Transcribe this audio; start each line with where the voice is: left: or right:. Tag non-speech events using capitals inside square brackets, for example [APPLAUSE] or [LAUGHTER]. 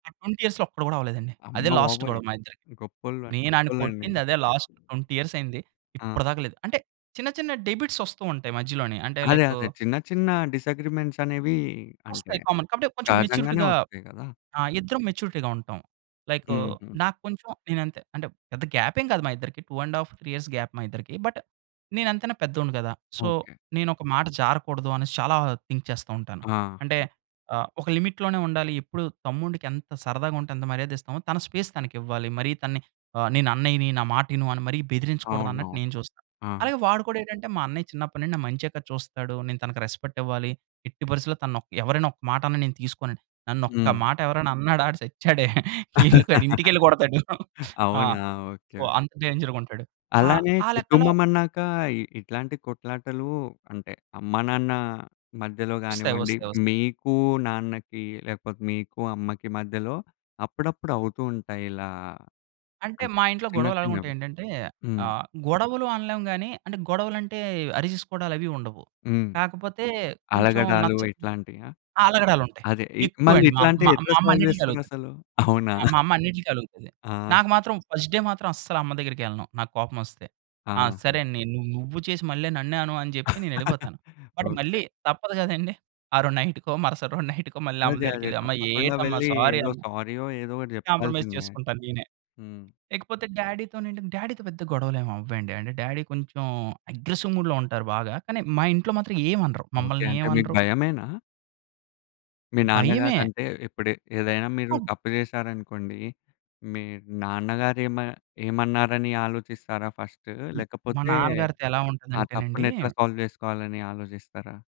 right: ఆ 20 ఇయర్స్‌లో ఒక్కటి కూడా అవ్వలేదండి. అదే లాస్టు
left: అమ్మబాబోయ్!
right: గొడవ మా ఇద్దరికి.
left: గొప్పోళ్ళు
right: నేను ఆడిని
left: గొప్పోలండి.
right: కొట్టింది అదే లాస్ట్ 20 ఇయర్స్ అయింది.
left: ఆ!
right: ఇప్పటిదాకా లేదు. అంటే చిన్న చిన్న డెబిట్స్ వస్తూ ఉంటాయి మధ్యలోనే. అంటే
left: అదే,
right: లైకు
left: అదే. చిన్న చిన్న డిసగ్రీమెంట్స్ అనేవి అంటే
right: వస్తాయి కామన్. కాపోతే కొంచెం
left: సహజంగానే
right: మెచ్యూరిటీగా
left: వస్తాయి గదా!
right: ఆ ఇద్దరం మెచ్యూరిటీ‌గా ఉంటాం. లైకు
left: హుహు.
right: నా కొంచెం నేనంతే అంటే పెద్ద గాప్ ఏం కాదు మా ఇద్దరికి. 2.5, 3 ఇయర్స్ గాప్ మా ఇద్దరికి. బట్ నేనంతైనా పెద్దోడిని గదా! So
left: okay.
right: నేనొక మాట జారకూడదు అనేసి చాలా థింక్ చేస్తా ఉంటాను. అంటే
left: ఆహా!
right: ఆహ్, ఒక లిమిట్ లోనే ఉండాలి. ఎప్పుడు తమ్ముడికి ఎంత సరదాగా ఉంటే ఎంత మర్యాద ఇస్తామో, తన స్పేస్ తనకి ఇవ్వాలి. మరీ తనని నేను ఆహ్, అన్నయ్యని నా మాటి ను అని మరి బెదిరించకూడదు
left: అవునవును.
right: అన్నట్టు నేను చూస్తా.
left: ఆ!
right: అలాగే వాడు కూడా ఏటంటే మా అన్నయ్య చిన్నప్పటినుండి నా మంచె కదా చూస్తాడు. నేను తనకి రెస్‌పెక్ట్ ఇవ్వాలి. ఎట్టి పరిస్థిలో తనొక ఎవరైనా ఒక మాటన్నా నేను తీసుకోనండి. నన్ను ఒక్క
left: హ్మ్.
right: మాట ఎవరైనా అన్నాడా? ఆడు చచ్చాడే. [CHUCKLES] ఇల్లుకి ఆడింటికెళ్ళి కొడతాడు.
left: [LAUGHS]
right: [CHUCKLES] ఆ!
left: అవునా?
right: So
left: okay.
right: అంత డేంజర్‌గుంటాడు. ఆహ్,
left: అలానే
right: ఆ లెక్కలో
left: కుటుంబం అన్నాక ఇట్లాంటి కొట్లాటలు అంటే అమ్మ, నాన్న మధ్యలో
right: వస్తాయి,
left: గానివ్వండి,
right: వస్తాయి, వస్తాయి.
left: మీకు నాన్నకి లేకపోతే, మీకు అమ్మకి మధ్యలో అప్పుడప్పుడు అవుతూ ఉంటాయి ఇలా
right: అంటే
left: అంటే
right: మా ఇంట్లో
left: చిన్న
right: గొడవలు ఎలాగుంటాయి
left: చిన్నవి.
right: ఏంటంటే
left: హ్మ్.
right: ఆహ్, గొడవలు అనలేము గాని, అంటే గొడవలంటే అరిచేసుకోవడాలు అవి ఉండవు.
left: హ్మ్.
right: కాకపోతే కొంచెం
left: అలగడాలు
right: నచ్చ
left: ఇట్లాంటియా?
right: ఆ! అలగడాలు ఉంటాయి.
left: అదే ఇల్ మళ్ళి
right: ఎక్కువండి మా
left: ఇట్లాంటియి
right: మా
left: ఎట్లా
right: మా అమ్మ
left: సాల్వ్
right: అన్నిటి‌లకి
left: జేస్తారు
right: అలుగుతది.
left: అసలు? అవునా?
right: ఆ! మా
left: [CHUCKLES]
right: అమ్మ అన్నిటిలకి అలుగుతది.
left: ఆ!
right: నాకు మాత్రం ఫస్ట్ డే మాత్రం అస్సలు అమ్మ దగ్గరికెళ్ళను. నాకు కోపం ఒస్తే. ఆ!
left: ఆహా!
right: సరేనే నువ్వు నువ్వు చేసి మళ్ళీ నన్నే అను జెప్పి
left: [CHUCKLES]
right: నేనెళ్ళిపోతాను. But
left: okay.
right: మళ్ళీ తప్పదు గదండీ. ఆ రోజు నైటుకో, మరుసటి రోజు నైటుకో మళ్ళీ అమ్మ
left: అదే అదే.
right: దగ్గరికెళ్ళి "అమ్మా
left: తప్పకుండా
right: ఏటమ్మా
left: వెళ్లి
right: సారీ
left: ఏదో
right: అమ్మ"
left: సారీ‌యొ ఏదో ఒకటి
right: కాంప్రమైజ్
left: జెప్పాల్సిందే.
right: చేసుకుంటాను నేనే.
left: హ్మ్.
right: ఇకపోతే డ్యాడీ‌తోనేంటంటే డ్యాడీ‌తో పెద్ద గొడవలు ఏమి అవ్వండి. అంటే డ్యాడీ కొంచెం అగ్రెసివ్ మూడ్‌లో ఉంటారు బాగా. కానీ మా ఇంట్లో మాత్రం ఏమి అనరు.
left: ఓకే.
right: మమ్మల్ని
left: అంటే
right: ఏమి
left: మీకు
right: అనరు.
left: భయమేనా? మీ
right: భయమే.
left: నాన్నగారంటే ఇప్పుడు ఏదైనా మీరు తప్పు జేశారనుకోండి. మీ నాన్నగారు ఏమ ఏమన్నారని ఆలోచిస్తారా ఫస్టు?
right: హ్మ్, మా
left: లేకపోతే
right: నాన్నగారితో ఎలా
left: ఆ
right: ఉంటుందంటేనండి
left: తప్పునెట్లా సాల్వ్ జేసుకోవాలని ఆలోజిస్తారా?